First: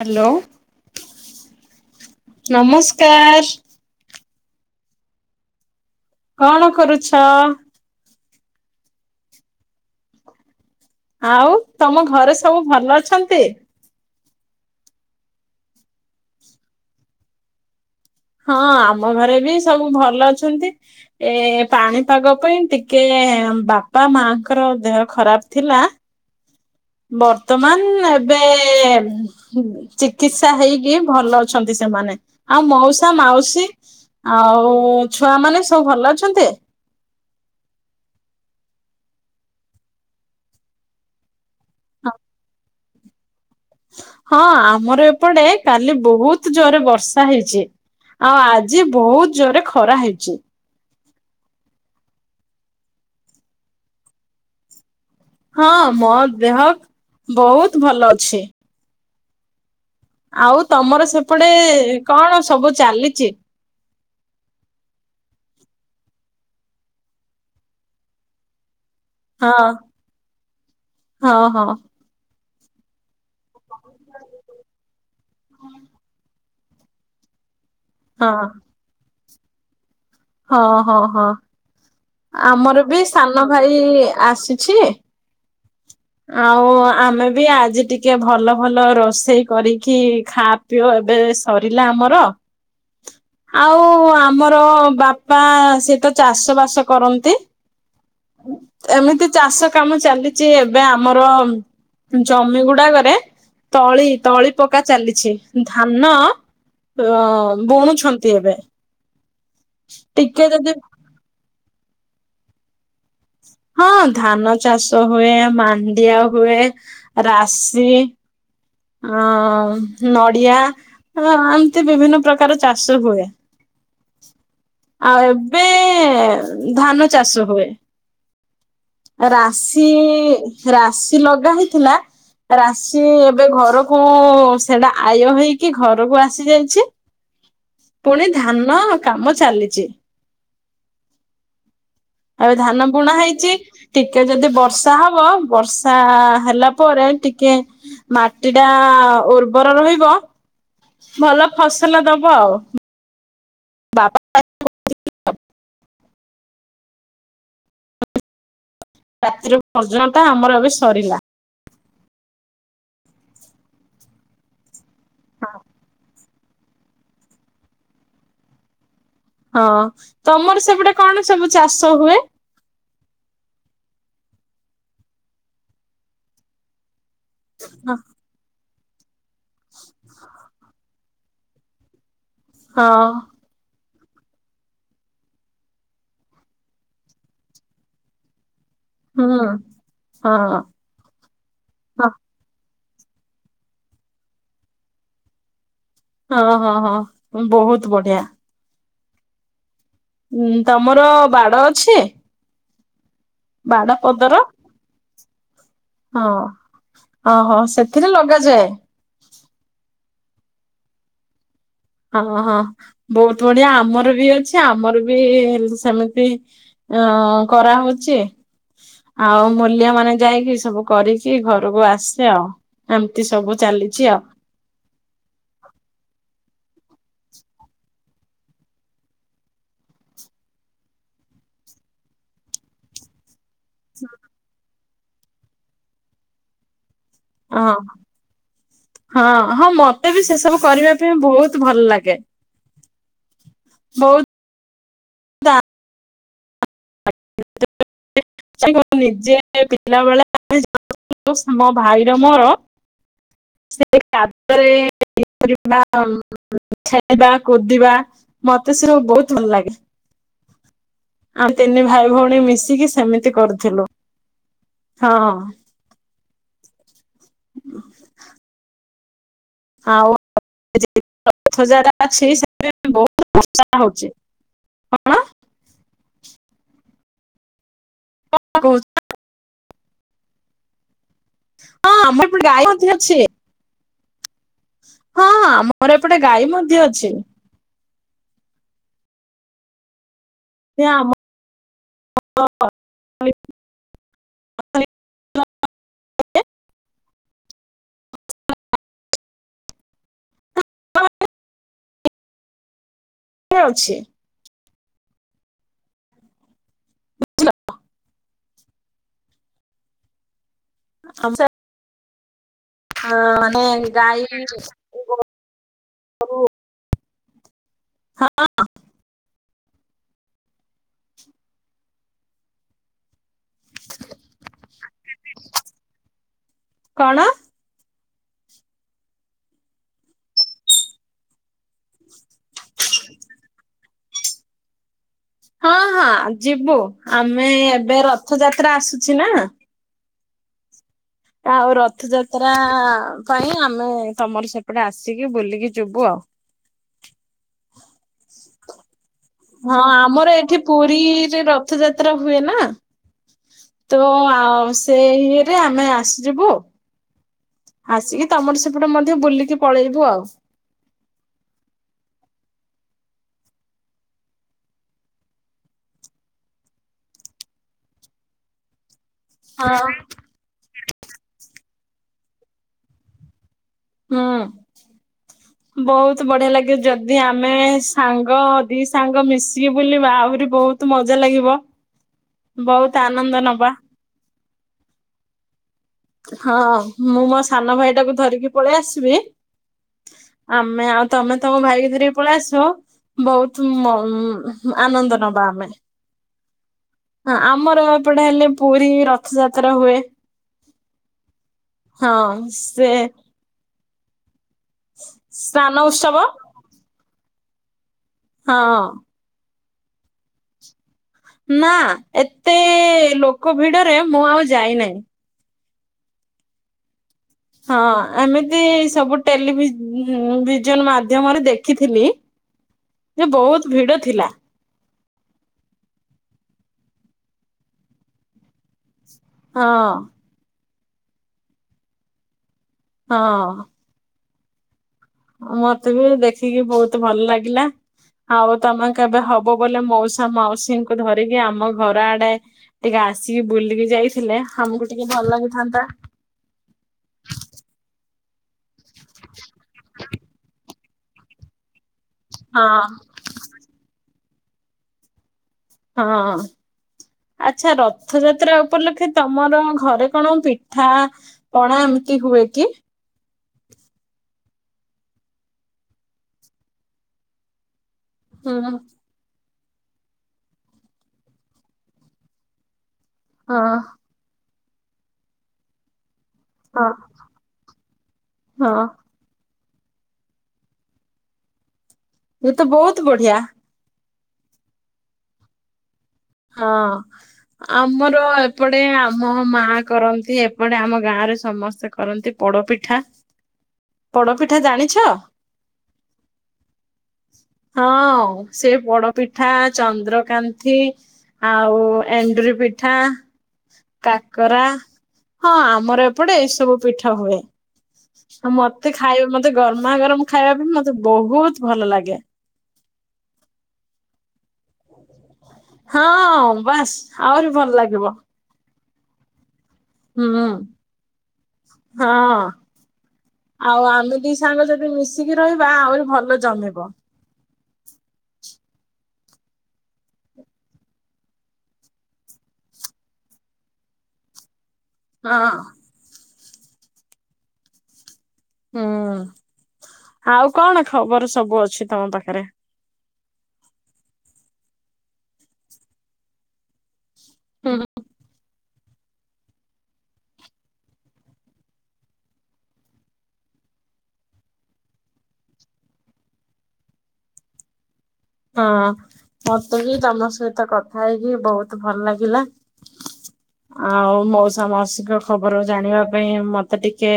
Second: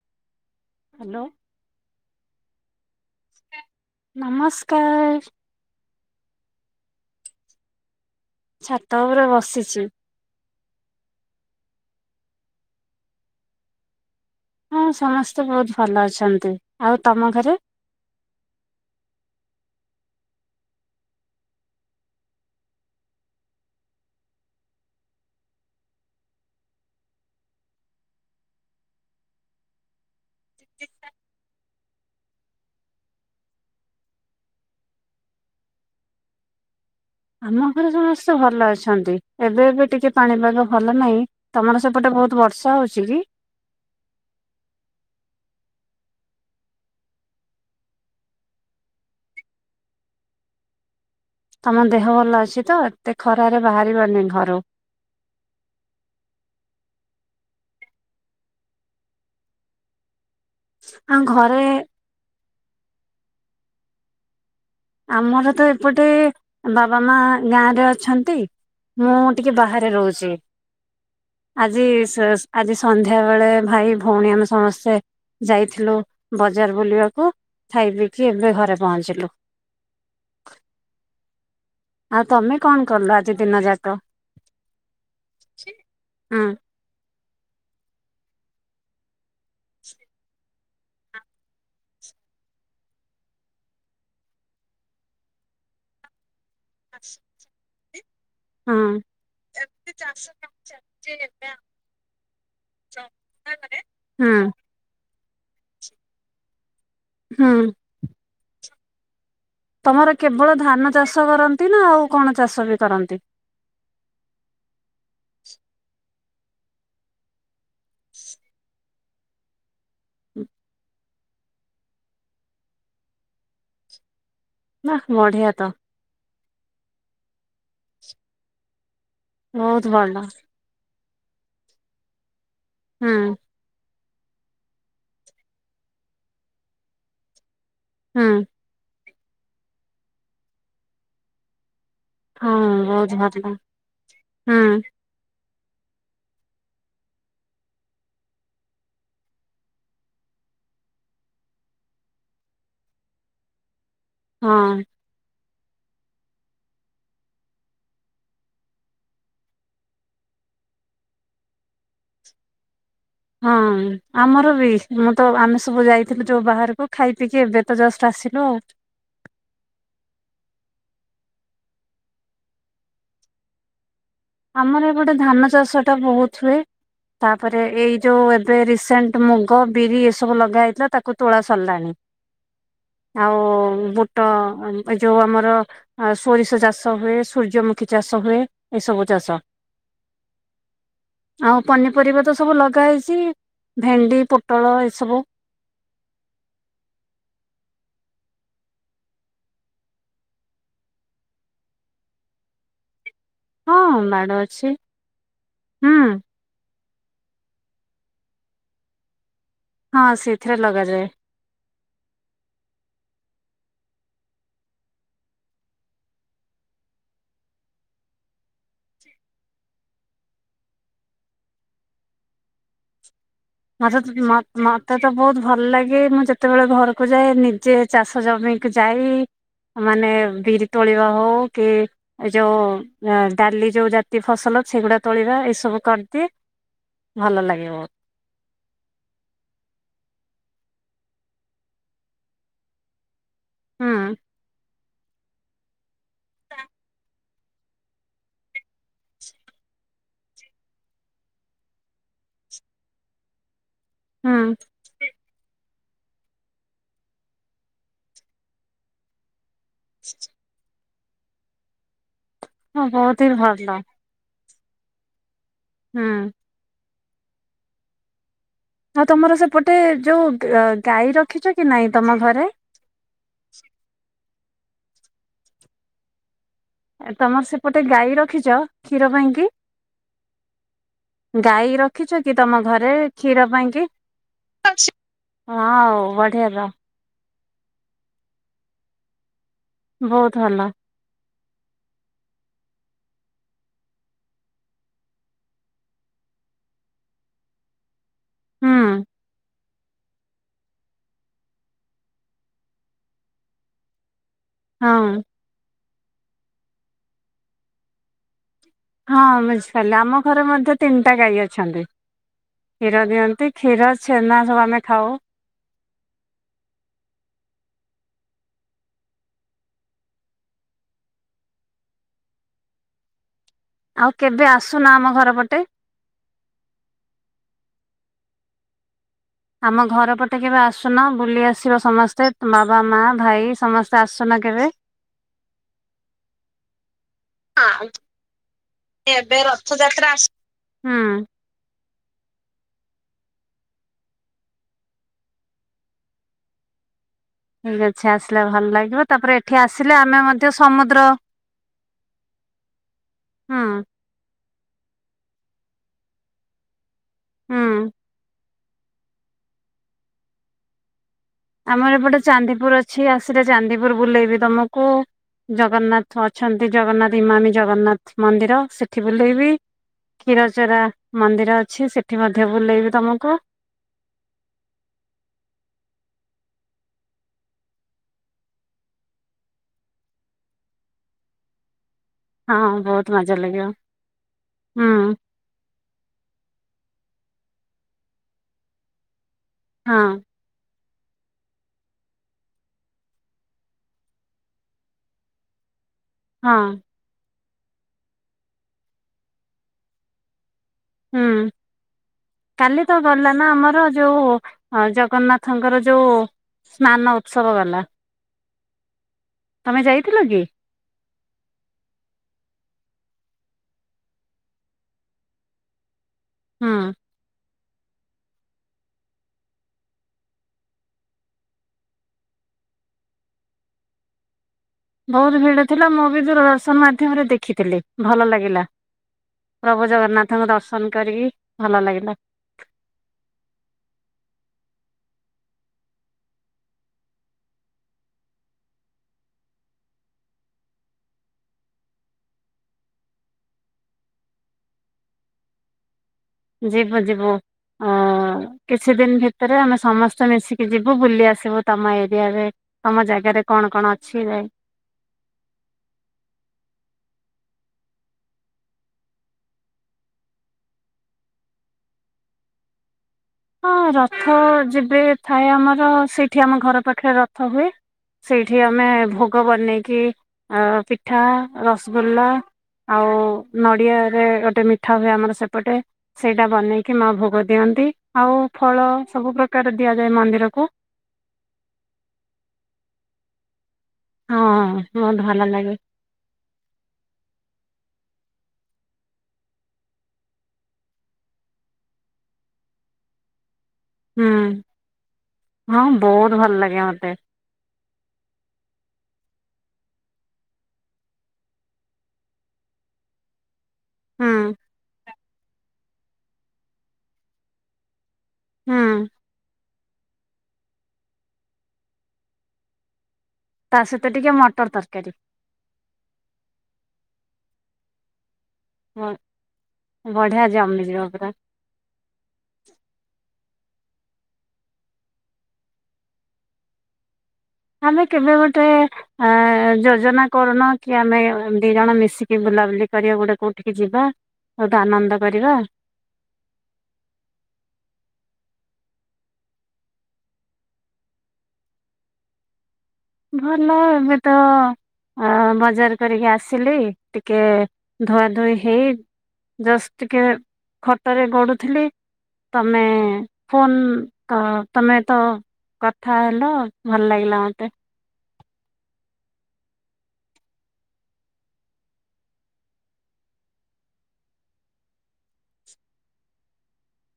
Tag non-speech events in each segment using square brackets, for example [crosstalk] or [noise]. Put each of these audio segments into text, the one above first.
Hello hello ନମସ୍କାର ନମସ୍କାର କଣ କରୁଛ? ଛାତ ଉପର ବସିଛି। ଆଉ ତମ ଘରେ ସବୁ ଭଲ ଅଛନ୍ତି? ହଁ ସମସ୍ତେ ବହୁତ ଭଲ ଅଛନ୍ତି ଆଉ ତମ ଘରେ? ହଁ ଆମ ଘରେ ବି ସବୁ ଭଲ ଅଛନ୍ତି। ଏ ପାଣିପାଗ ପାଇଁ ଟିକେ ବାପା ମାଙ୍କର ଦେହ ଖରାପ ଥିଲା। ବର୍ତ୍ତମାନ ଏବେ ଚିକିତ୍ସା ହେଇକି ଭଲ ଅଛନ୍ତି ସେମାନେ। ଆଉ ମଉସା ମାଉସୀ ଆଉ ଛୁଆ ମାନେ ସବୁ ଭଲ ଅଛନ୍ତି? ଆମ ଘରେ ସମସ୍ତେ ଭଲ ଅଛନ୍ତି। ଏବେ ଏବେ ଟିକେ ପାଣିପାଗ ଭଲ ନାହିଁ ତମର ସେପଟେ ବହୁତ ବର୍ଷା ହଉଛି କି? ହଁ ଆମର ଏପଟେ କାଲି ବହୁତ ଜୋରେ ବର୍ଷା ହେଇଛି। ଆଉ ଆଜି ବହୁତ ଜୋରେ ଖରା ହେଇଛି। ତମ ଦେହ ଭଲ ଅଛି ତ ଏତେ ଖରାରେ ବାହାରିବନି ଘରୁ। ହଁ ମୋ ଦେହ [inaudible] ବହୁତ ଭଲ ଅଛି। ଆଉ ତମର ଆଉ ସେପଟେ ଘରେ କଣ ସବୁ ଚାଲିଛି? ଆମର ତ ଏପଟେ ବାବା ମା ଗାଁରେ ଅଛନ୍ତି। ମୁଁ ଟିକେ ହଁ ବାହାରେ ରହୁଛି ହଁ [inaudible] ହଁ ଆଜି ଆଜି ସନ୍ଧ୍ୟା ବେଳେ ଭାଇ ଭଉଣୀ ଆମେ ସମସ୍ତେ ଯାଇଥିଲୁ ବଜାର ବୁଲିବାକୁ ଖାଇପିଇ କି ହଁ ଏବେ ଘରେ ପହଞ୍ଚିଲୁ। ହଁ- ହଁ- ହଁ ଆଉ ତମେ ଆମର କଣ ବି କଲ ଆଜି ସାନ ଦିନ ଭାଇ ଯାକ? ଆସିଛି। ହୁଁ ଆଉ ଆମେ ବି ଆଜି ଟିକେ ଭଲ ଭଲ ରୋଷେଇ କରିକି ଖା ପିଅ ଏବେ ସରିଲା ଆମର। ଆଉ ଆମର ବାପ ପା ସିଏ ତୋ ଚାଷ ବାସ କରନ୍ତି। ହୁଁ। ଏମିତି ଚାଷ କାମ ଚାଲିଛି ଏବେ ଆମର ଜମି ଗୁଡ଼ାକରେ ତଳି ହୁଁ ତଳି ପକ ପକା ଚାଲିଛି ଧାନ ଅଁମ୍ ହୁଁ ବୁଣୁଛନ୍ତି ଏବେ। ତମର ଟିକେ କେବଳ ଯଦି ଧାନ ଚାଷ କରନ୍ତି ନା ଆଉ କଣ ଚାଷ ବି କରନ୍ତି? ହଁ ଧାନ ଚାଷ ହୁଏ ମାଣ୍ଡିଆ ହୁଏ ରାଶି। ଆଁ ନଡ଼ିଆ ହାଁ ଏମତି ବିଭିନ୍ନ ପ୍ରକାର ଚାଷ ହୁଏ। ବାଃ ଆଉ ବଢିଆ ଏବେ ତ ଧାନ ଚାଷ ହୁଏ। ରାଶି ବହୁତ ଭଲ ରାଶି ଲଗା ହେଇଥିଲା ରାଶି ହୁଁ ଏବେ ଘର ହଁଅ ସେଟା ଆୟ ହେଇକି ଘରକୁ ଆସି ଯାଇଛି। ପୁଣି ହୁଁ ଧାନ କାମ ଚାଲିଛି। ହଁ ଏବେ ଧାନ ବହୁତ ବୁଣା ଭଲ ହେଉଛି ଟିକେ ଯଦି ହୁଁ ବର୍ଷା ହବ ବର୍ଷା ହେଲା ପରେ ଟିକେ ମାଟି ଟା ଉର୍ବର ରହିବ। ଭଲ ଫସଲ ଦେବ ଆଉ ବାପା ହଁ ରାତ୍ରି [unintelligible] ଆମର ଏବେ ସରିଲା। ହଁ ଆମର ବି ମୁଁ ତ ଆମେ ସବୁ ଯାଇଥିଲୁ ଚୁ ବାହାରକୁ ଖାଇ ପିଇକି ଏବେ ତ ଜଷ୍ଟ ଆସିଲୁ ଆଉ। ହଁ ତମର ସେପଟେ କଣ ସବୁ ଚାଷ ହୁଏ? ଆମର ଏପଟେ ଧାନ ଚାଷ ଟା ବହୁତ ହୁଏ, ତାପରେ ଏଇ ଯୋଉ ଏବେ ରିସେଣ୍ଟ ମୁଗ, ବିରି ଏସବୁ ଲଗା ହୋଇଥିଲା ତାକୁ ତୋଳା ସରିଲାଣି। ହଁ ଆଉ ବୁଟ୍ ହଁ ଏ ଯୋଉ ଆମର ସୋରିଷ ଚାଷ ହୁଏ, ସୂର୍ଯ୍ୟମୁଖୀ ଚାଷ ହୁଏ ଏସବୁ ଚାଷ ହୁଁ ହଁ। ଆଉ ପନିପରିବା ତ ସବୁ ଲଗା ହେଇଚି ଭେଣ୍ଡି, ପୋଟଳ ଏସବୁ ହଁ ହଁ ହଁ ବହୁତ ବଢିଆ। ଉଁ ତମର ବାଡ଼ ଅଛି? ବାଡ ହଁ ପଦର ବାଡ଼ ଅଛି। ହୁଁ। ଓ ଓହୋ ସେଥିରେ ଲଗାଯାଏ? ହଁ ସେଥିରେ ଲଗାଯାଏ। ହଁ ହଁ ବହୁତ ବଢିଆ ଆମର ବି ଅଛି ଆମର ବି ଏମି ସେମିତି ହଁ କରାହଉଚି। ଆଉ ମୂଲିଆ ମାନେ ଯାଇକି ସବୁ କରିକି ଘରକୁ ଆସେ ଆଉ ଏମତି ସବୁ ଚାଲିଛି ଆଉ [unintelligible] ମତେ ତ ବହୁତ ଭଲ ଲାଗେ। ମୁଁ ଯେତେବେଳ ଘରକୁ ଯାଏ ନିଜେ ଚାଷ ଜମିକୁ ଯାଇ ମାନେ ବିରି ତୋଳିବା ହଉ କି ଏ ଜଉ ଆ ଡ଼ାଲି ଯୋଉ ଜାତୀୟ ଫସଲ ସେଗୁଡ଼ା ତୋଳିବା ଏସବୁ କରିଦିଏ। ଭଲ ହଁ ଲାଗେ ବହୁତ। ହଁ। ହଁ ମତେ ବି ସେଇ ସବୁ କରିବା ପାଇଁ ବହୁତ ଭଲ ଲାଗେ। ହୁଁ ବହୁତ [unintelligible] [unintelligible] ମ ଭାଇର ମୋର ସେ ହୁଁ [unintelligible] ଖେଳିବା କୋଦିବା ମତେ ସ ର ବହୁତ ଭଲ ଲାଗେ। [unintelligible] ଆମ ତିନି ଭାଇ ଭଉଣୀ ହଁ ମିଶିକି ବହୁତ ସେମିତି ହିଁ ଭଲ କରୁଥିଲୁ। ହଁ। ହୁଁ। ଆଉ ତମର ସେପଟେ ଆଉ ଯୋଉ ଗ ଏ ଗାଈ ରଖିଚ କି ନାଇଁ ରଥଯାତ୍ରା ତମ ଅଛି ଘରେ? ସେଥିରେ ବହୁତ [unintelligible] ହଉଚି। କଣ? ଆ ତମର ସେପଟେ ଗାଈ ରଖିଚ କହୁଛୁ କ୍ଷୀର ପାଇଁ କି? ଗାଈ ହଁ ରଖିଚ ଆମର କି ଏପଟେ ତମ ଗାଈ ମଧ୍ୟ ଘରେ ଅଛି କ୍ଷୀର ପାଇଁ କି? ହଁ ଆମର ଆଉ ଏପଟେ ବଢିଆ ଗାଈ ତ। ମଧ୍ୟ ଅଛି। ବହୁତ ଭଲ। ଏ ଆମ [unintelligible] ହୁଁ। କିଏ ଅଛି? ହଁ। ହଁ ବୁଝିପାରିଲେ ଆମ ଘରେ ମଧ୍ୟ ତିନିଟା ଗାଈ ଆମ ଅଛନ୍ତି। କ୍ଷୀର ଦିଅନ୍ତି ମାନେ କ୍ଷୀର ଗାଈ ଛେନା ସବୁ ଆମେ ଖାଉ। ହଁ ଅ। ଆଉ କେବେ ଆସୁନ ଆମ ଘର ପଟେ। କଣ? ଆମ ଘର ପଟେ କେବେ ଆସୁନ ବୁଲି ଆସିବ ସମସ୍ତେ ବାବା ମା ଭାଇ ସମସ୍ତେ। ଆସୁନା କେବେ? ହଁ ହଁ ଯିବୁ ଆମେ ଏବେ ରଥଯାତ୍ରା ଆସୁଛି ନା। ଯାତ୍ରା ଆସ ହୁଁ ଆଉ ରଥଯାତ୍ରା ପାଇଁ ଆମେ ତମର ସେପଟେ ଆସିକି ବୁଲିକି ଯିବୁ ଆଉ। ଠିକ୍ ଅଛି ଆସିଲା ଭଲ ଲାଗିବ ତାପରେ ଏଠି ହଁ ଆସିଲେ ଆମେ ଆମର ମଧ୍ୟ ଏଠି ସମୁଦ୍ର ପୁରୀରେ ରଥଯାତ୍ରା ହୁଏ ନା ହୁଁ ତ ଆ ସେ ଇଏରେ ଆମେ ଆସିଯିବୁ। ହୁଁ ଆସିକି ତମର ସେପଟେ ମଧ୍ୟ ବୁଲିକି ପଳେଇବୁ ଆଉ ଆମର ଏପଟେ ଚାନ୍ଦିପୁର ଅଛି ଆସିଲେ ଚାନ୍ଦିପୁର ବୁଲେଇବି ତୁମକୁ ଜଗନ୍ନାଥ ଅଛନ୍ତି ଜଗନ୍ନାଥ ଇମାମି ଜଗନ୍ନାଥ ମନ୍ଦିର ସେ ଏଠି ବୁଲେଇବି ହଁ କ୍ଷୀରଚୋରା ମନ୍ଦିର ଅଛି ସେଠି ମଧ୍ୟ ବୁଲେଇବି ତମକୁ। ହୁଁ ବହୁତ ବଢିଆ ଲାଗେ ଯଦି ଆମେ ସାଙ୍ଗ ଦି ସାଙ୍ଗ ମିଶିକି ବୁଲିବା ଆହୁରି ବହୁତ। ତୁ ମଜା ଲାଗିବ। ହଁ ବହୁତ ମଜା ଆନନ୍ଦ ଲାଗିବ ନବା ହୁଁ। ହଁ ମୁଁ ମୋ ସାନ ଭାଇ ଟାକୁ ଧରିକି ପଳେଇ ଆସିବି। ହଁ ଆମେ ଆଉ ତମେ ତମ ଭାଇକ ଧରିକି ପଳେଇ ଆସିବ। ବହୁତ ଆନନ୍ଦ ନବା ଆମେ। ହଁ ହ ଆମର ଏପଟେ ହେଲେ ପୁରୀ ରଥଯାତ୍ରା ହୁଏ। ହୁଁ ହଁ କାଲି ସେ ତ ଗଲ ନା ଆମର ଯୋଉ ହଁ ସ୍ନାନ ଜଗନ୍ନାଥଙ୍କର ଯୋଉ ଉତ୍ସବ ସ୍ନାନ ଉତ୍ସବ ଗଲା। ହଁ ତମେ ଯାଇଥିଲ କି? ନା ଏତେ ଲୋକ ଭିଡରେ ମୁଁ ଆଉ ଯାଇନାହିଁ। ହଁ ହଁ ଆମିତି ସବୁ ଟେଲିଭି ଭିଜନ ମାଧ୍ୟମରେ ଦେଖିଥିଲି। ସେ ବହୁତ ଭିଡ ଥିଲା। ବହୁତ ଭିଡ଼ ଥିଲା ମୁଁ ବି ଦୂରଦର୍ଶନ ମାଧ୍ୟମରେ ଦେଖିଥିଲି ଭଲ ଲାଗିଲା। ହଁ ପ୍ରଭୁ ଜଗନ୍ନାଥଙ୍କ ଦର୍ଶନ କରିକି ଭଲ ଲାଗିଲା। ହଁ ମତେ ବି ଦେଖିକି ବହୁତ ଭଲ ଲାଗିଲା। ଆଉ ତମେ କେବେ ହବ ବଲେ ମଉସା ମାଉସୀଙ୍କୁ ଧରିକି ଆମ ଘର ଆଡେ ଟିକେ ଆସିକି ବୁଲିକି ଯାଇଥିଲେ ଆମକୁ ଟିକେ ଭଲ ଲାଗିଥାନ୍ତା। ଯିବୁ ଯିବୁ ଆ କିଛି ଦିନ ଭିତରେ ଆମେ ସମସ୍ତେ ମିଶିକି ଯିବୁ ବୁଲି ଆସିବୁ ତମ ଏରିଆରେ ହଁ ତମ ଜାଗାରେ କଣ କଣ ଅଛି ଯାଇ ହଁ ଆଚ୍ଛା ରଥଯାତ୍ରା ଉପଲକ୍ଷେ ତମର ଘରେ କଣ ପିଠା ପଣା ଏମିତି ହୁଏ କି ହଁ ରଥ ଯେବେ ଥାଏ ଆମର ସେଇଠି ଆମ ଘର ପାଖରେ ରଥ ହୁଏ। ହୁଁ ସେଇଠି ଆମେ ଭୋଗ ବନେଇକି ଅ ପିଠା ରସଗୋଲ୍ଲା ଆଉ ହଁ ନଡ଼ିଆ। ରେ ଗୋଟେ ମିଠା ହୁଏ ଆମର ସେପଟେ ସେଇଟା ହଁ ବନେଇକି ମା ଭୋଗ ଦିଅନ୍ତି। ଆଉ ହଁ ଫଳ ସବୁ ପ୍ରକାର ଦିଆଯାଏ ମନ୍ଦିରକୁ। ଏ ତ ବହୁତ ବଢିଆ। ହଁ ବହୁତ ଭଲ ଲାଗେ। ହଁ। ଆମର ଏପଟେ ଆମ ମା କରନ୍ତି ଏପଟେ ଆମ ଗାଁରେ ସମସ୍ତେ କରନ୍ତି। ପୋଡ଼ପିଠା। ହୁଁ ହଁ ବହୁତ ଭଲ ଲାଗେ ମତେ। ହଁ ସେ ପୋଡ ପିଠା ଚନ୍ଦ୍ରକାନ୍ନ୍ତିି। ଆଉ ଏଣ୍ଡୁରି ପିଠା ହୁଁ କାକରା ହଁ ଆମର ଏପ୍ ପଡେ ଏ ସବୁ ପିଠା ହୁଏ। ଆଉ ମତେ ହୁଁ। ଖାଇବେ ମତେ ଗରମା ଗରମ ଖାଇବା ବି ମତେ ବହୁତ ଭଲ ଲାଗେ। ତା ସହିତ ଟିକେ ମଟର ତରକାରୀ। ହଁ ବାସ୍ ଆହୁରି ଭଲ ଲାଗିବ। ହଁ ହୁଁ ବଢ଼ିଆ ଜମି ଜିବ ପୁରା। ହଁ। ଆଉ ଆମେ ଦି ସାଙ୍ଗ ଯଦି ମିଶିକି ରହିବା ଆହୁରି ଭଲ ଜମିବ। ଆମେ କେବେ ଗୋଟେ ଆ ଯୋଜନା କରୁନ କି ଆମେ ଦି ଜଣ ମିଶିକି ବୁଲାବୁଲି କରିବା ଗୋଟେ କଉଠିକି ଯିବା। ବହୁତ୍ ଆନନ୍ଦ ହଁ। କରିବା। ହୁଁ ଆଉ କଣ ଖବର ସବୁ ଅଛି ତମ ପାଖରେ? ଭଲ ଏବେ ତ ଅ ବଜାର କରିକି ଆସିଲି। ଟିକେ ହୁଁ, ଧୁଆ ଧୁଇ ହେଇ ଜଷ୍ଟ ଟିକେ ଖଟରେ ଗଡୁଥିଲି। ତମେ ଫୋନ ତ ତମେ ତ କଥା ହେଲ ଭଲ ଲାଗିଲା ମତେ। ହଁ ମତେ ବି ତମ ସହିତ କଥା ହେଇକି ବହୁତ ଭଲ ଲାଗିଲା। ଆଉ ମଉସା ମାସିକ ଖବର ଜାଣିବା ପାଇଁ ମତେ ଟିକେ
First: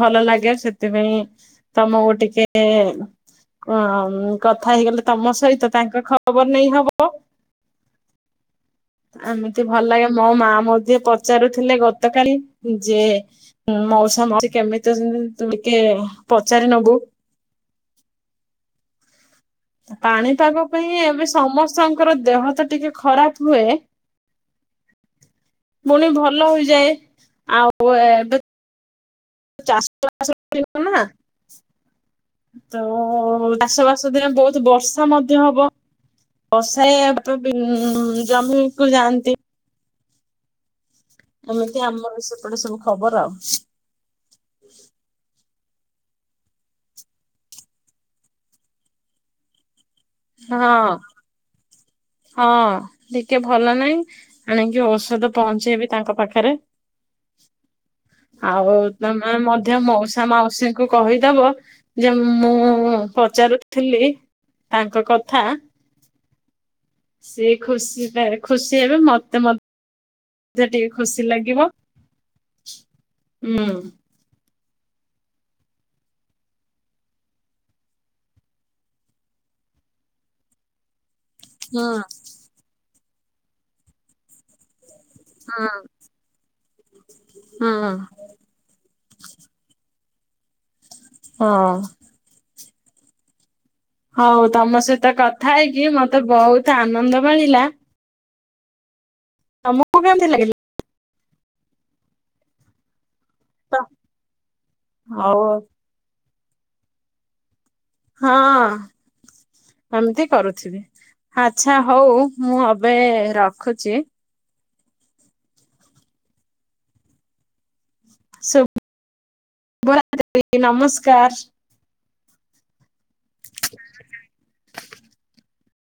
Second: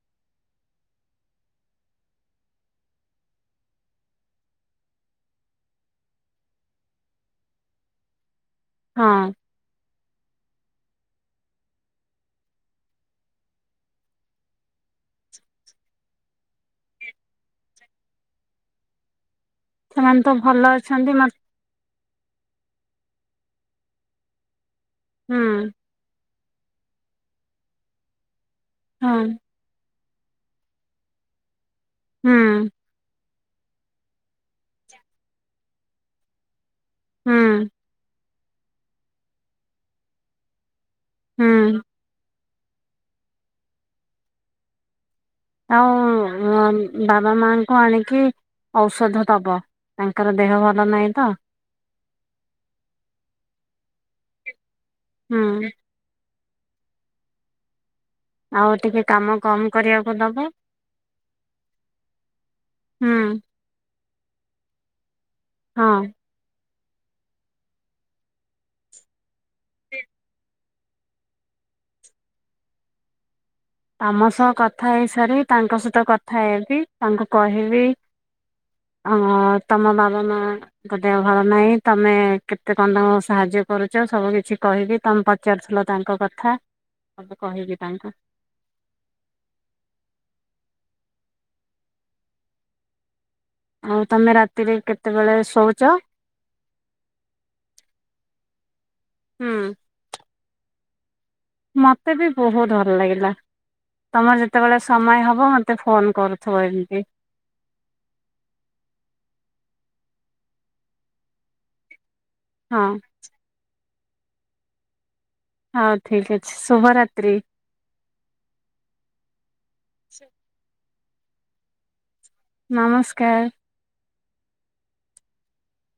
ଭଲ ଲାଗେ ସେ ସେଥିପାଇଁ ତମକୁ ଟିକେ ଅ କଥା ହେଇଗଲେ ତମ ସହିତ ତାଙ୍କ ଖବର ନେଇ ହବ। ହଁ ଏମିତି ଭଲ ଲାଗେ ମୋ ମା ମଧ୍ୟ ପଚାରୁଥିଲେ ଗତକାଲି ଯେ ମଉସା ମାଉସୀ କେମିତି ଅଛନ୍ତି ତୁ ଟିକେ ପଚାରିନେବୁ। ସେମାନେ ତ ପାଣିପାଗ ଭଲ ପାଇଁ ଅଛନ୍ତି ଏବେ ମତେ ସମସ୍ତଙ୍କର ଦେହ ତ ଟିକେ ଖରାପ ହୁଏ। ହୁଁ। ପୁଣି ଭଲ ହୋଇଯାଏ। ଆଉ ଏବେ ହଁ। [inaudible] ନା ହୁଁ। ତ ଚାଷ ବାସ ଦିନେ ବହୁତ ବର୍ଷା ମଧ୍ୟ ହବ। ବର୍ଷାରେ ହୁଁ [unintelligible] [inaudible] ଜମିକୁୁ ଯାଆନ୍ତି। ହୁଁ। ଏମିତି ଆମର ସେପଟେ ସବୁ ଖବର ଆଉ। ଆଉ ବାବା ମାଆଙ୍କୁ ଆଣିକି ଔଷଧ ଦବ। ତାଙ୍କର ଦେହ ଭଲ ହଁ ନାହିଁ ତ। ହଁ ଟିକେ ଭଲ ନାହିଁ। ଆଣିକି ଔଷଧ ହୁଁ ପହଞ୍ଚେଇବି ତାଙ୍କ ପାଖରେ। ଆଉ ଟିକେ ତମେ କାମ କମ ମଧ୍ୟ କରିବାକୁ ମାଉସା ଦବ ମାଉସୀଙ୍କୁ କହିଦବ ଯେ ମୁଁ ହୁଁ ପଚାରୁଥିଲି ତାଙ୍କ କଥା। ହଁ। ସିଏ ଖୁସି ଖୁସି ହେବେ। ମତେ ମ ଧ୍ୟ ଟିକେ ଖୁସି ଲାଗିବ। ତମ ସହ କଥା ହେଇସାରି ତାଙ୍କ ସହିତ କଥା ହେବି। ତାଙ୍କୁ କହିବି ଓ ହଁ ତମ ବାବା ମା ଦେହ ଭଲ ନାହିଁ। ହଁ। ତମେ କେତେ କଣ ତାଙ୍କୁ ସାହାଯ୍ୟ କରୁଚ। ସବୁ କିଛି କହିବି। ତମେ ହଁ ପଚାରୁଥିଲ ତାଙ୍କ କଥା, ସବୁ ହଁ କହିବି ତାଙ୍କୁ। ହଁ। ଆଉ ତମେ ହଉ ରାତିରେ ତମ ସହିତ କେତେବେଳେ କଥା ଶୋଉଛ ହେଇକି ମତେ ବହୁତ ଆନନ୍ଦ ମିଳିଲା। ହୁଁ। [unintelligible] ମୋତେ ବି ବହୁତ୍ ଭଲ ଲାଗିଲା। ତ ତମର ଯେତେବେଳେ ସମୟ ହଉ ହବ ମତେ ଫୋନ୍ କରୁଥିବ ଏମତି। ହଁ ଏମତି କରୁଥିବି। ଆଚ୍ଛା ହଉ ମୁଁ ହଁ ଏବେ ରଖୁଚି। ହଁ ଠିକ୍ ଅଛି ଶୁଭରାତ୍ରି। ଶୁଭ୍ ଶୁଭରାତ୍ରି ନମସ୍କାର। ନମସ୍କାର। [unintelligible]